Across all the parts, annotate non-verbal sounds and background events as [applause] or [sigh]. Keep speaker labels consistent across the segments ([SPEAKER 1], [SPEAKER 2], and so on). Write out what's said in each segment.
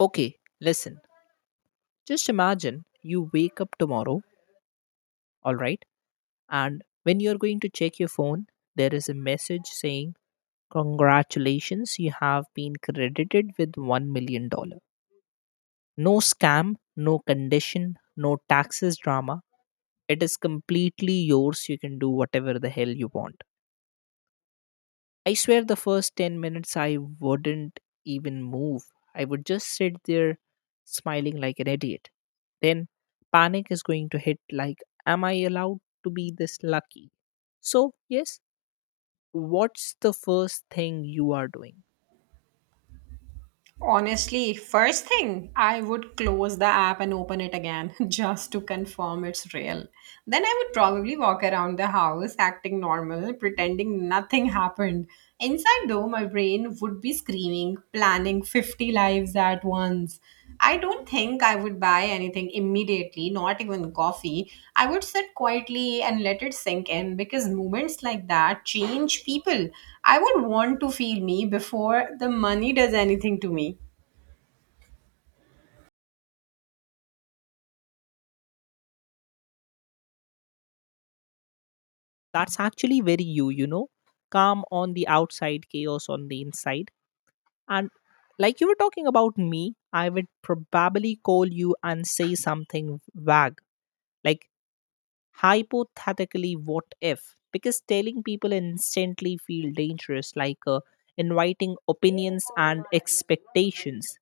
[SPEAKER 1] Okay, listen. Just imagine you wake up tomorrow, all right? And when you're going to check your phone, there is a message saying, "Congratulations, you have been credited with $1 million dollars." No scam, no condition, no taxes drama. It is completely yours. You can do whatever the hell you want. I swear the first 10 minutes I wouldn't even move. I would just sit there smiling like an idiot. Then panic is going to hit, like, am I allowed to be this lucky? So, yes, what's the first thing you are doing?
[SPEAKER 2] Honestly, first thing, I would close the app and open it again [laughs] just to confirm it's real. Then I would probably walk around the house acting normal, pretending nothing happened. Inside, though, my brain would be screaming, planning 50 lives at once. I don't think I would buy anything immediately, not even coffee. I would sit quietly and let it sink in because moments like that change people. I would want to feel me before the money does anything to me.
[SPEAKER 1] That's actually very you, you know? Calm on the outside, chaos on the inside. And like you were talking about me, I would probably call you and say something vague, like, hypothetically, what if? Because telling people instantly feel dangerous, like, inviting opinions and expectations.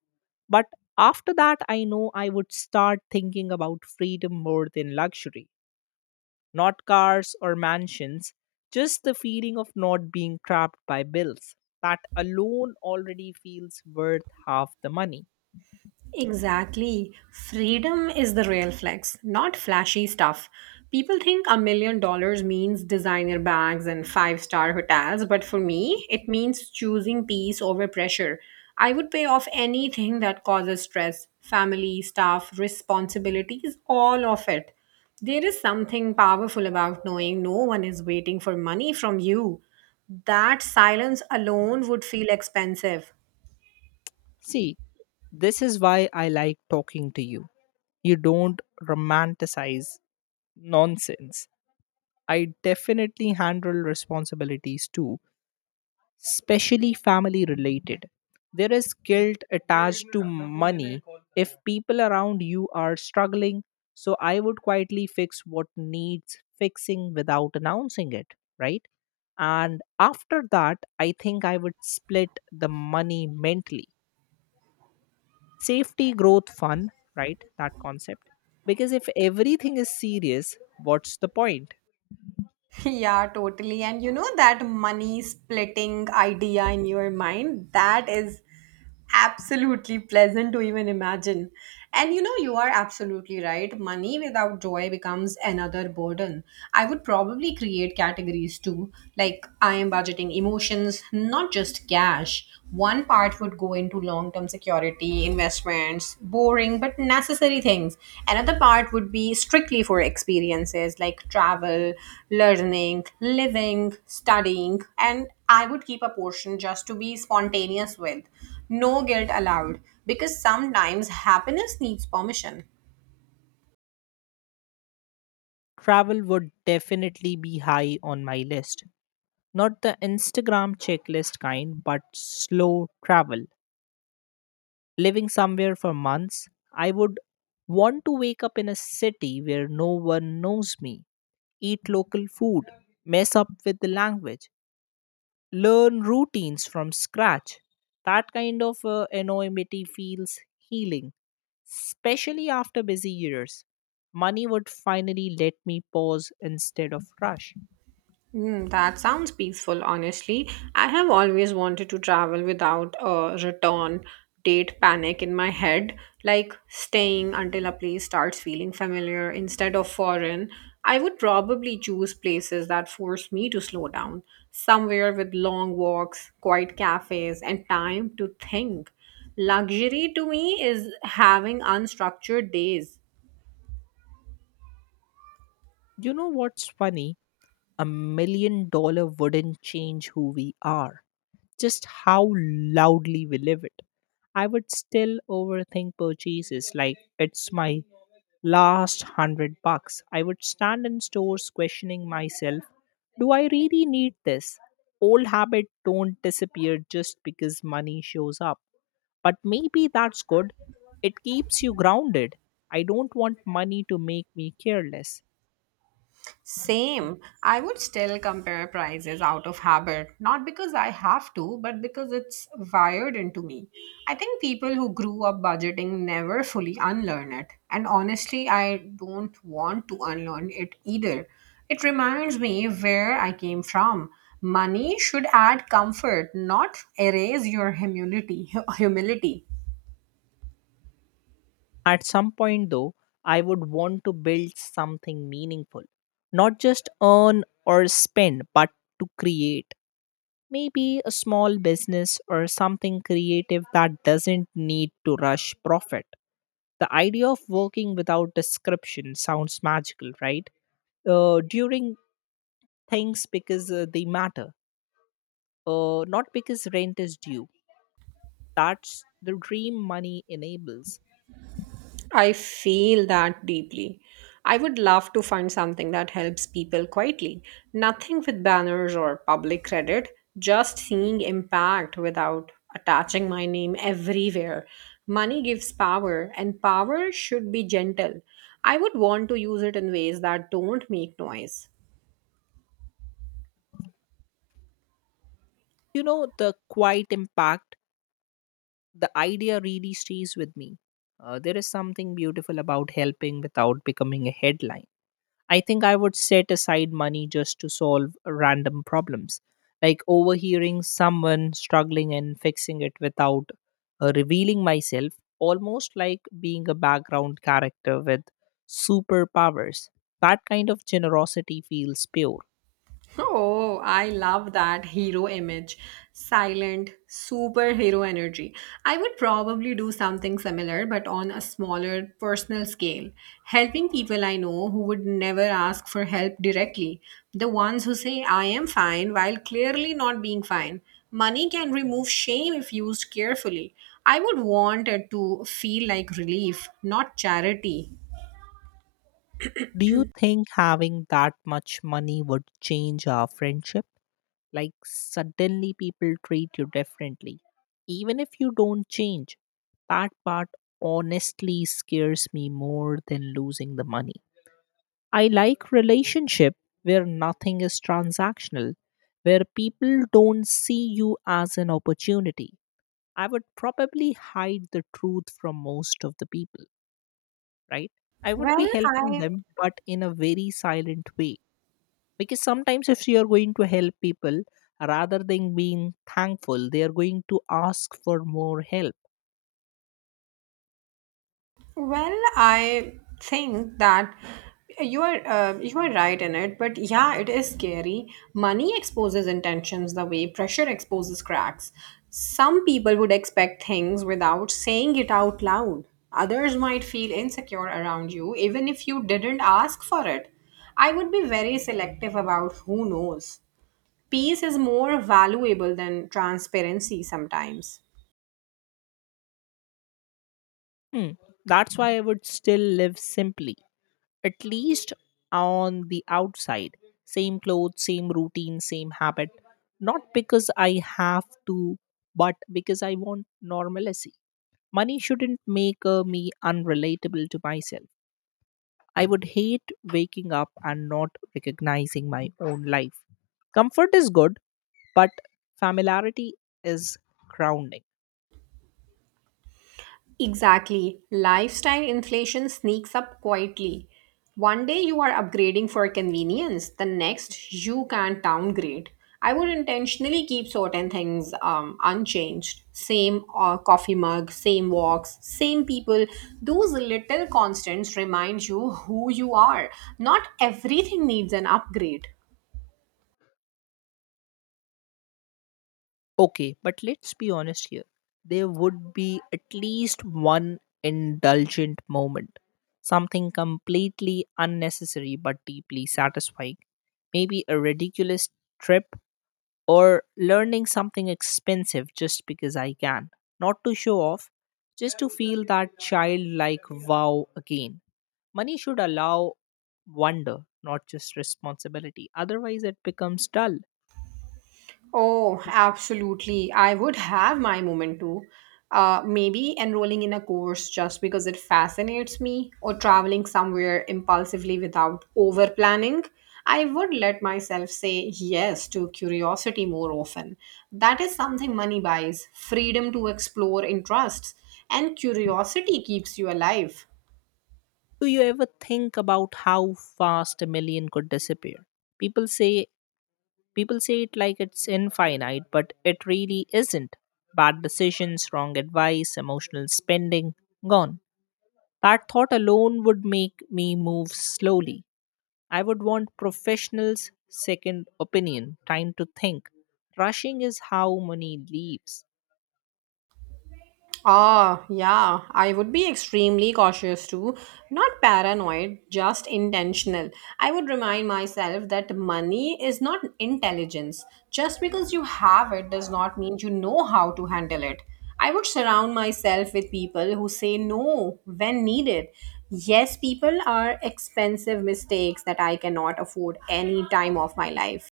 [SPEAKER 1] But after that, I know I would start thinking about freedom more than luxury, not cars or mansions, just the feeling of not being trapped by bills. That alone already feels worth half the money.
[SPEAKER 2] Exactly. Freedom is the real flex, not flashy stuff. People think $1 million means designer bags and five-star hotels, but for me, it means choosing peace over pressure. I would pay off anything that causes stress family, staff, responsibilities, all of it. There is something powerful about knowing no one is waiting for money from you. That silence alone would feel expensive.
[SPEAKER 1] See, this is why I like talking to you. You don't romanticize nonsense. I definitely handle responsibilities too, especially family related. There is guilt attached to money if people around you are struggling. So I would quietly fix what needs fixing without announcing it, right? And after that, I think I would split the money mentally: safety, growth, fun, right, that concept. Because if everything is serious, what's the point?
[SPEAKER 2] Yeah, totally. And you know that money splitting idea in your mind, that is absolutely pleasant to even imagine. And you know, you are absolutely right. Money without joy becomes another burden. I would probably create categories too. Like, I am budgeting emotions, not just cash. One part would go into long term security, investments, boring but necessary things. Another part would be strictly for experiences like travel, learning, living, studying. And I would keep a portion just to be spontaneous with. No guilt allowed, because sometimes happiness needs permission.
[SPEAKER 1] Travel would definitely be high on my list, not the Instagram checklist kind, but slow travel, living somewhere for months. I would want to wake up in a city where no one knows me, eat local food, mess up with the language, learn routines from scratch. That kind of anonymity feels healing, especially after busy years. Money would finally let me pause instead of rush.
[SPEAKER 2] Hmm, that sounds peaceful, honestly. I have always wanted to travel without a return date panic in my head, like staying until a place starts feeling familiar instead of foreign. I would probably choose places that force me to slow down, somewhere with long walks, quiet cafes, and time to think. Luxury to me is having unstructured days.
[SPEAKER 1] You know what's funny? $1 million wouldn't change who we are, just how loudly we live it. I would still overthink purchases like it's my last 100 bucks. I would stand in stores questioning myself, do I really need this? Old habits don't disappear just because money shows up. But maybe that's good. It keeps you grounded. I don't want money to make me careless.
[SPEAKER 2] Same. I would still compare prices out of habit, not because I have to, but because it's wired into me. I think people who grew up budgeting never fully unlearn it. And honestly, I don't want to unlearn it either. It reminds me where I came from. Money should add comfort, not erase your humility. [laughs] Humility.
[SPEAKER 1] At some point, though, I would want to build something meaningful, not just earn or spend, but to create. Maybe a small business or something creative that doesn't need to rush profit. The idea of working without description sounds magical, right? During things because they matter, not because rent is due. That's the dream money enables.
[SPEAKER 2] I feel that deeply. I would love to find something that helps people quietly. Nothing with banners or public credit, just seeing impact without attaching my name everywhere. Money gives power, and power should be gentle. I would want to use it in ways that don't make noise.
[SPEAKER 1] The quiet impact, the idea really stays with me. There is something beautiful about helping without becoming a headline. I think I would set aside money just to solve random problems, like overhearing someone struggling and fixing it without revealing myself, almost like being a background character with superpowers. That kind of generosity feels pure.
[SPEAKER 2] Oh, I love that hero image. Silent, superhero energy. I would probably do something similar, but on a smaller personal scale. Helping people I know who would never ask for help directly. The ones who say, I am fine, while clearly not being fine. Money can remove shame if used carefully. I would want it to feel like relief, not charity.
[SPEAKER 1] Do you think having that much money would change our friendship? Like, suddenly people treat you differently, even if you don't change. That part honestly scares me more than losing the money. I like relationship where nothing is transactional, where people don't see you as an opportunity. I would probably hide the truth from most of the people, right? I would
[SPEAKER 2] Well,
[SPEAKER 1] be helping
[SPEAKER 2] I
[SPEAKER 1] them, but in a very silent way, because sometimes if you are going to help people, rather than being thankful, they are going to ask for more help.
[SPEAKER 2] Well, I think that you are right in it, but yeah, it is scary. Money exposes intentions the way pressure exposes cracks. Some people would expect things without saying it out loud. Others might feel insecure around you even if you didn't ask for it. I would be very selective about who knows. Peace is more valuable than transparency sometimes.
[SPEAKER 1] Hmm. That's why I would still live simply, at least on the outside. Same clothes, same routine, same habit. Not because I have to, but because I want normalcy. Money shouldn't make me unrelatable to myself. I would hate waking up and not recognizing my own life. Comfort is good, but familiarity is grounding.
[SPEAKER 2] Exactly. Lifestyle inflation sneaks up quietly. One day you are upgrading for convenience, the next you can't downgrade. I would intentionally keep certain things unchanged. Same coffee mug, same walks, same people. Those little constants remind you who you are. Not everything needs an upgrade.
[SPEAKER 1] Okay, but let's be honest here. There would be at least one indulgent moment, something completely unnecessary but deeply satisfying. Maybe a ridiculous trip or learning something expensive just because I can. Not to show off, just to feel that childlike wow again. Money should allow wonder, not just responsibility. Otherwise, it becomes dull.
[SPEAKER 2] Oh, absolutely. I would have my moment too. Maybe enrolling in a course just because it fascinates me, or traveling somewhere impulsively without over planning. I would let myself say yes to curiosity more often. That is something money buys freedom to explore interests, and curiosity keeps you alive.
[SPEAKER 1] Do you ever think about how fast a million could disappear? People say people say it like it's infinite, but it really isn't. Bad decisions, wrong advice, emotional spending, gone. That thought alone would make me move slowly. I would want professionals' second opinion, time to think. Rushing is how money leaves.
[SPEAKER 2] Ah, yeah, I would be extremely cautious too. Not paranoid, just intentional. I would remind myself that money is not intelligence. Just because you have it does not mean you know how to handle it. I would surround myself with people who say no when needed. Yes, people are expensive mistakes that I cannot afford any time of my life.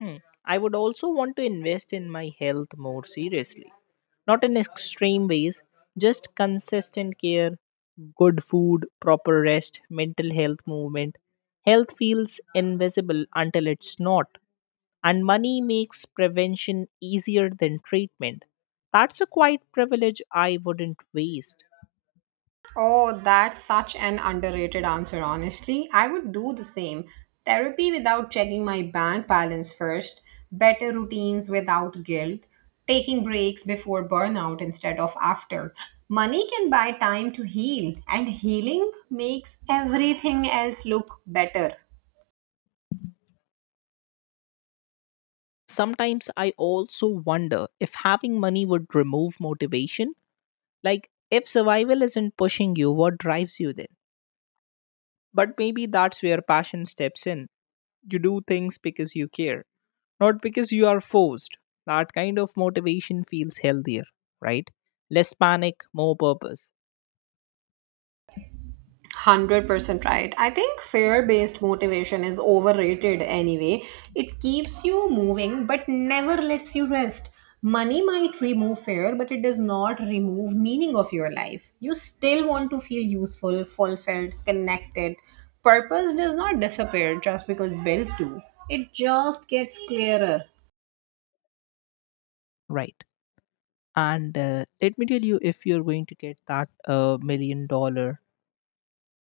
[SPEAKER 1] Hmm. I would also want to invest in my health more seriously. Not in extreme ways, just consistent care, good food, proper rest, mental health movement. Health feels invisible until it's not, and money makes prevention easier than treatment. That's a quiet privilege I wouldn't waste.
[SPEAKER 2] Oh, that's such an underrated answer, honestly. I would do the same. Therapy without checking my bank balance first, better routines without guilt, taking breaks before burnout instead of after. Money can buy time to heal, and healing makes everything else look better.
[SPEAKER 1] Sometimes I also wonder if having money would remove motivation. Like, if survival isn't pushing you, what drives you then? But maybe that's where passion steps in. You do things because you care, not because you are forced. That kind of motivation feels healthier, right? Less panic, more purpose.
[SPEAKER 2] 100% right. I think fear based motivation is overrated anyway. It keeps you moving but never lets you rest. Money might remove fear, but it does not remove meaning of your life. You still want to feel useful, fulfilled, connected. Purpose does not disappear just because bills do. It just gets clearer.
[SPEAKER 1] Right. And let me tell you, if you're going to get that million dollar,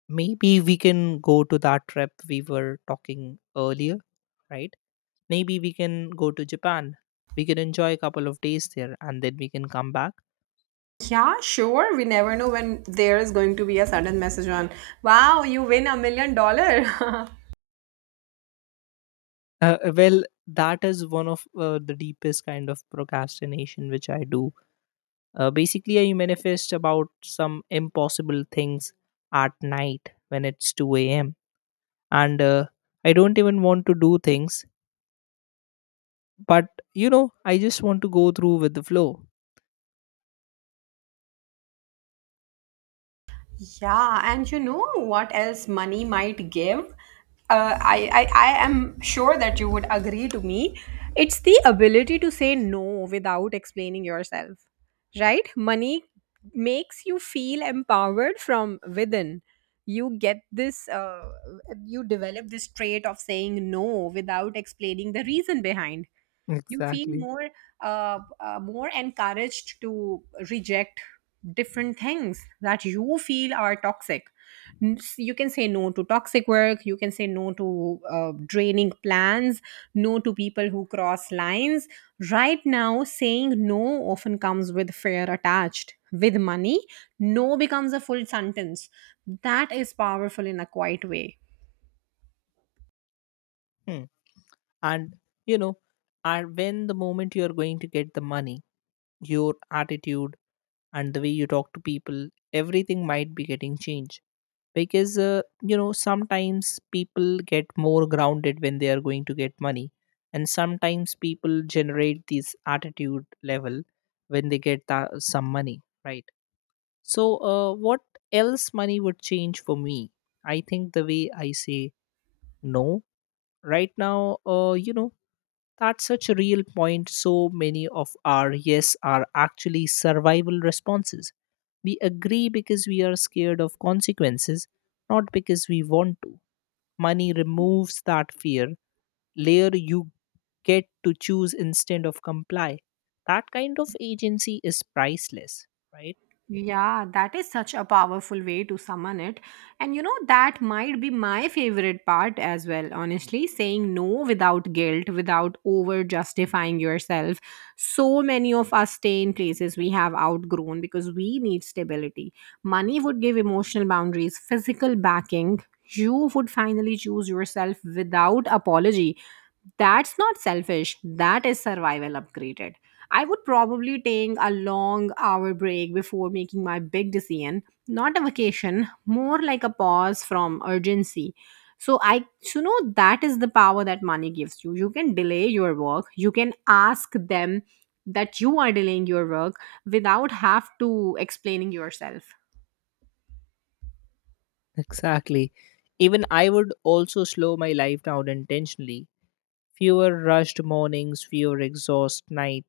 [SPEAKER 1] maybe we can go to that trip we were talking earlier, right? Maybe we can go to Japan. We can enjoy a couple of days there and then we can come back.
[SPEAKER 2] Yeah, sure. We never know when there is going to be a sudden message on, wow, you win $1 million. [laughs]
[SPEAKER 1] Well, that is one of the deepest kind of procrastination which I do. Basically, I manifest about some impossible things at night when it's 2 a.m. And I don't even want to do things, but I just want to go through with the flow.
[SPEAKER 2] Yeah, and you know what else money might give? I am sure that you would agree to me. It's the ability to say no without explaining yourself, right? Money makes you feel empowered from within. You get this, uh, you develop this trait of saying no without explaining the reason behind. You feel
[SPEAKER 1] Exactly.
[SPEAKER 2] more encouraged to reject different things that you feel are toxic. You can say no to toxic work, you can say no to draining plans, no to people who cross lines. Right now, saying no often comes with fear attached. With money, no becomes a full sentence that is powerful in a quiet way.
[SPEAKER 1] Hmm. And you know, and when the moment you are going to get the money, your attitude and the way you talk to people, everything might be getting changed, because sometimes people get more grounded when they are going to get money, and sometimes people generate this attitude level when they get some money, right? So, what else money would change for me? I think the way I say no right now. That's such a real point. So many of our yes are actually survival responses. We agree because we are scared of consequences, not because we want to. Money removes that fear layer. You get to choose instead of comply. That kind of agency is priceless, right?
[SPEAKER 2] Yeah, that is such a powerful way to summon it. And you know, that might be my favorite part as well, honestly, saying no without guilt, without over justifying yourself. So many of us stay in places we have outgrown because we need stability. Money would give emotional boundaries, physical backing. You would finally choose yourself without apology. That's not selfish, that is survival upgraded. I would probably take a long hour break before making my big decision. Not a vacation, more like a pause from urgency. So I so know that is the power that money gives you. You can delay your work, you can ask them that you are delaying your work without have to explaining yourself.
[SPEAKER 1] Exactly. Even I would also slow my life down intentionally. Fewer rushed mornings, fewer exhaust night.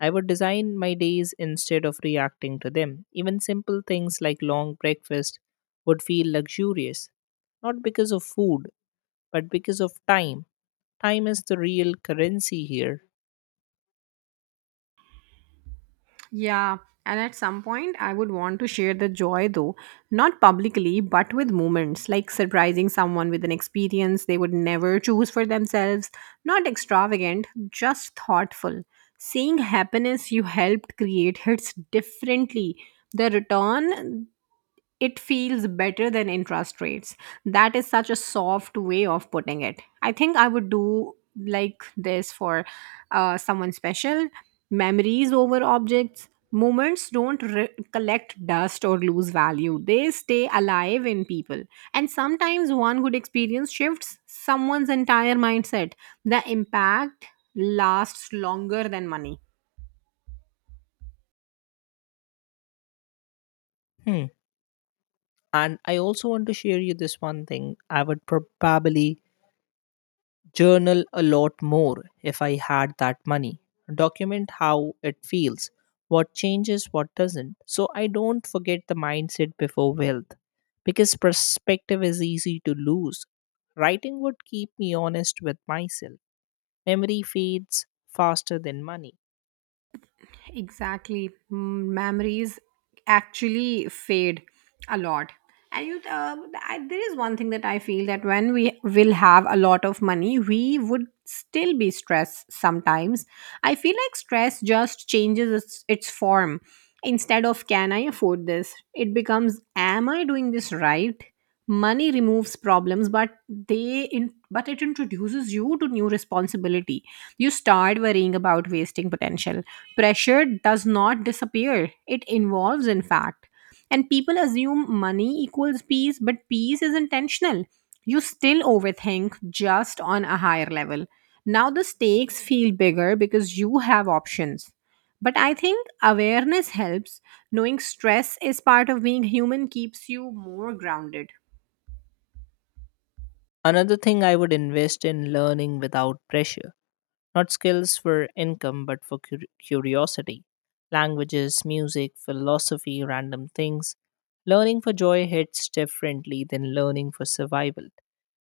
[SPEAKER 1] I would design my days instead of reacting to them. Even simple things like long breakfast would feel luxurious, not because of food, but because of time. Time is the real currency here.
[SPEAKER 2] Yeah, and at some point, I would want to share the joy though, not publicly, but with moments like surprising someone with an experience they would never choose for themselves, not extravagant, just thoughtful. Seeing happiness you helped create hits differently. The return it feels better than interest rates. That is such a soft way of putting it. I think I would do like this for someone special. Memories over objects. Moments don't collect dust or lose value, they stay alive in people. And sometimes one good experience shifts someone's entire mindset. The impact lasts longer than money.
[SPEAKER 1] Hmm. And I also want to share you this one thing. I would probably journal a lot more if I had that money. Document how it feels, what changes, what doesn't. So I don't forget the mindset before wealth, because perspective is easy to lose. Writing would keep me honest with myself. Memory fades faster than money.
[SPEAKER 2] Exactly. Memories actually fade a lot. And there is one thing that I feel that when we will have a lot of money, we would still be stressed sometimes. I feel like stress just changes its form. Instead of can I afford this, it becomes am I doing this right? Money removes problems, but but it introduces you to new responsibility. You start worrying about wasting potential. Pressure does not disappear; it involves, in fact. And people assume money equals peace, but peace is intentional. You still overthink just on a higher level. Now the stakes feel bigger because you have options. But I think awareness helps. Knowing stress is part of being human keeps you more grounded.
[SPEAKER 1] Another thing I would invest in: learning without pressure. Not skills for income, but for curiosity. Languages, music, philosophy, random things. Learning for joy hits differently than learning for survival.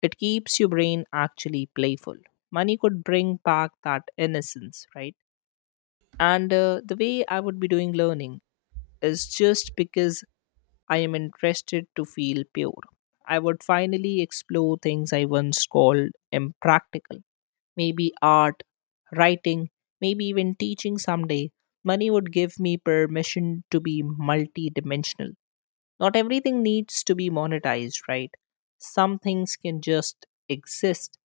[SPEAKER 1] It keeps your brain actually playful. Money could bring back that innocence, right? And the way I would be doing learning is just because I am interested to feel pure. I would finally explore things I once called impractical, maybe art, writing, maybe even teaching someday. Money would give me permission to be multidimensional. Not everything needs to be monetized, right? Some things can just exist.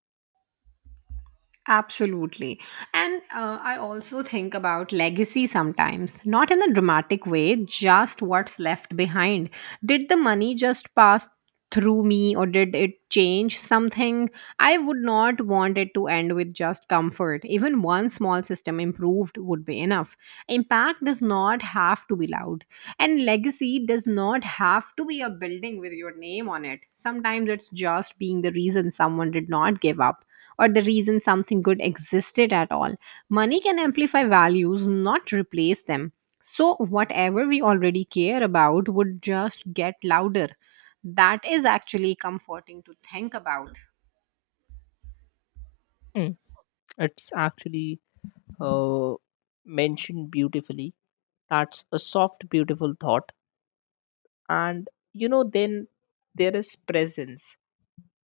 [SPEAKER 2] Absolutely. And I also think about legacy sometimes, not in a dramatic way, just what's left behind. Did the money just pass through me or did it change something? I would not want it to end with just comfort. Even one small system improved would be enough. Impact does not have to be loud, and legacy does not have to be a building with your name on it. Sometimes it's just being the reason someone did not give up or the reason something good existed at all. Money can amplify values, not replace them. So, whatever we already care about would just get louder. That is actually comforting to think about.
[SPEAKER 1] Mm, It's actually uh, mentioned beautifully. That's a soft, beautiful thought. And then there is presence.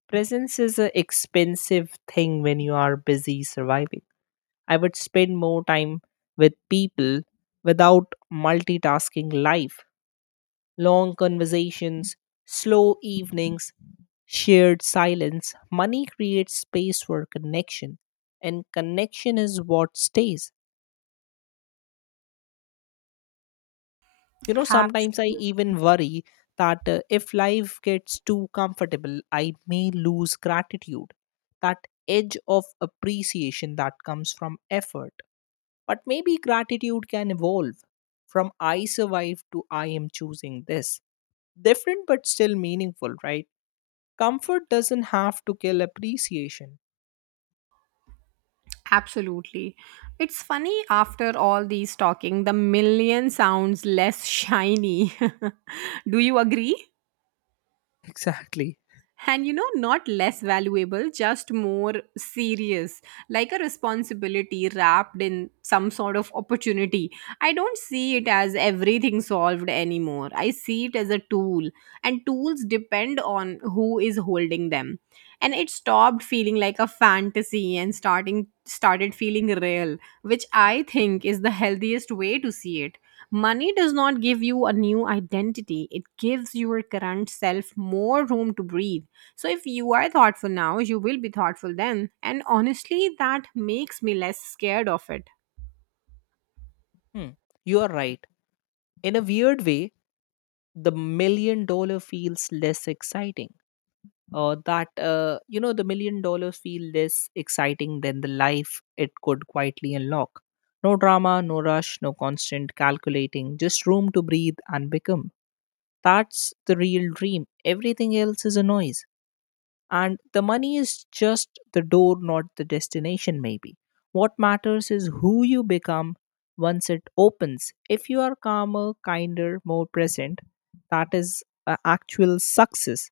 [SPEAKER 1] Presence is an expensive thing when you are busy surviving. I would spend more time with people without multitasking life. Long conversations, slow evenings, shared silence. Money creates space for connection, and connection is what stays. Sometimes I
[SPEAKER 2] Absolutely.
[SPEAKER 1] even worry that if life gets too comfortable, I may lose gratitude, that edge of appreciation that comes from effort. But maybe gratitude can evolve from I survived to I am choosing this. Different but still meaningful, right? Comfort doesn't have to kill appreciation.
[SPEAKER 2] Absolutely. It's funny after all these talking, the million sounds less shiny. [laughs] Do you agree?
[SPEAKER 1] [laughs] Exactly.
[SPEAKER 2] And you know, not less valuable, just more serious, like a responsibility wrapped in some sort of opportunity. I don't see it as everything solved anymore, I see it as a tool, and tools depend on who is holding them. And it stopped feeling like a fantasy and starting started feeling real, which I think is the healthiest way to see it. Money does not give you a new identity, it gives your current self more room to breathe. So if you are thoughtful now, you will be thoughtful then. And honestly, that makes me less scared of it.
[SPEAKER 1] Hmm. You are right. In a weird way, the million dollar feels less exciting, that you know the million dollars feel less exciting than the life it could quietly unlock. No drama, no rush, no constant calculating, just room to breathe and become. That's the real dream. Everything else is a noise, and the money is just the door, not the destination. Maybe what matters is who you become once it opens. If you are calmer, kinder, more present, that is a actual success.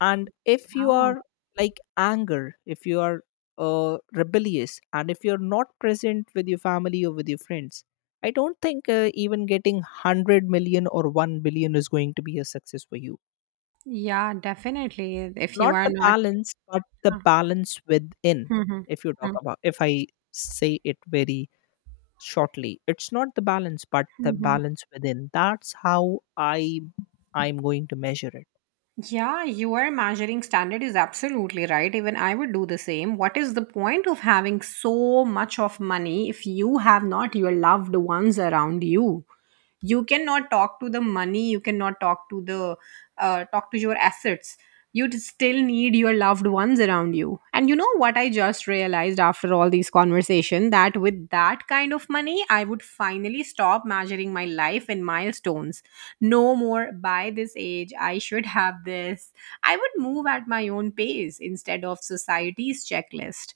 [SPEAKER 1] And if you
[SPEAKER 2] Oh.
[SPEAKER 1] are like anger, if you are rebellious, and if you're not present with your family or with your friends, I don't think even getting 100 million or 1 billion is going to be a success for you.
[SPEAKER 2] Yeah, definitely. If you
[SPEAKER 1] Not
[SPEAKER 2] are
[SPEAKER 1] the
[SPEAKER 2] not.
[SPEAKER 1] balance, but the balance within.
[SPEAKER 2] Mhm.
[SPEAKER 1] If you talk
[SPEAKER 2] Mhm.
[SPEAKER 1] about, if I say it very shortly, it's not the balance but the
[SPEAKER 2] Mhm.
[SPEAKER 1] balance within. That's how i I'm going to measure it. [laughs]
[SPEAKER 2] Yeah, your measuring standard is absolutely right. Even I would do the same. What is the point of having so much of money if you have not your loved ones around you? You cannot talk to the money, you cannot talk to your assets. You still need your loved ones around you. And you know what, I just realized after all these conversation that with that kind of money, I would finally stop measuring my life in milestones. No more by this age I should have this. I would move at my own pace instead of society's checklist.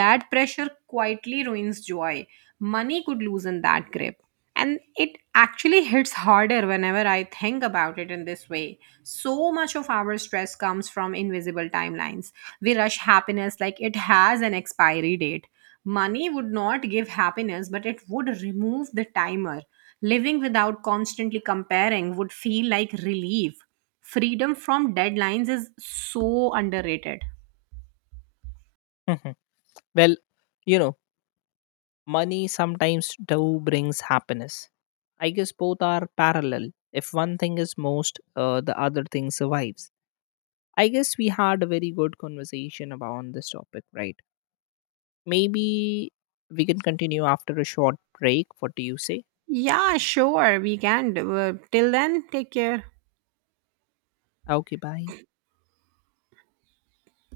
[SPEAKER 2] That pressure quietly ruins joy. Money could loosen that grip. And it actually hits harder whenever I think about it in this way. So much of our stress comes from invisible timelines. We rush happiness like it has an expiry date. Money would not give happiness, but it would remove the timer. Living without constantly comparing would feel like relief. Freedom from deadlines is so underrated.
[SPEAKER 1] Mhm. Well, you know money sometimes too brings happiness. I guess both are parallel. If one thing is most, the other thing survives. I guess we had a very good conversation about on this topic, right? Maybe we can continue after a short break. What do you say?
[SPEAKER 2] Yeah, sure, we can do. Till then, take care.
[SPEAKER 1] Okay, bye.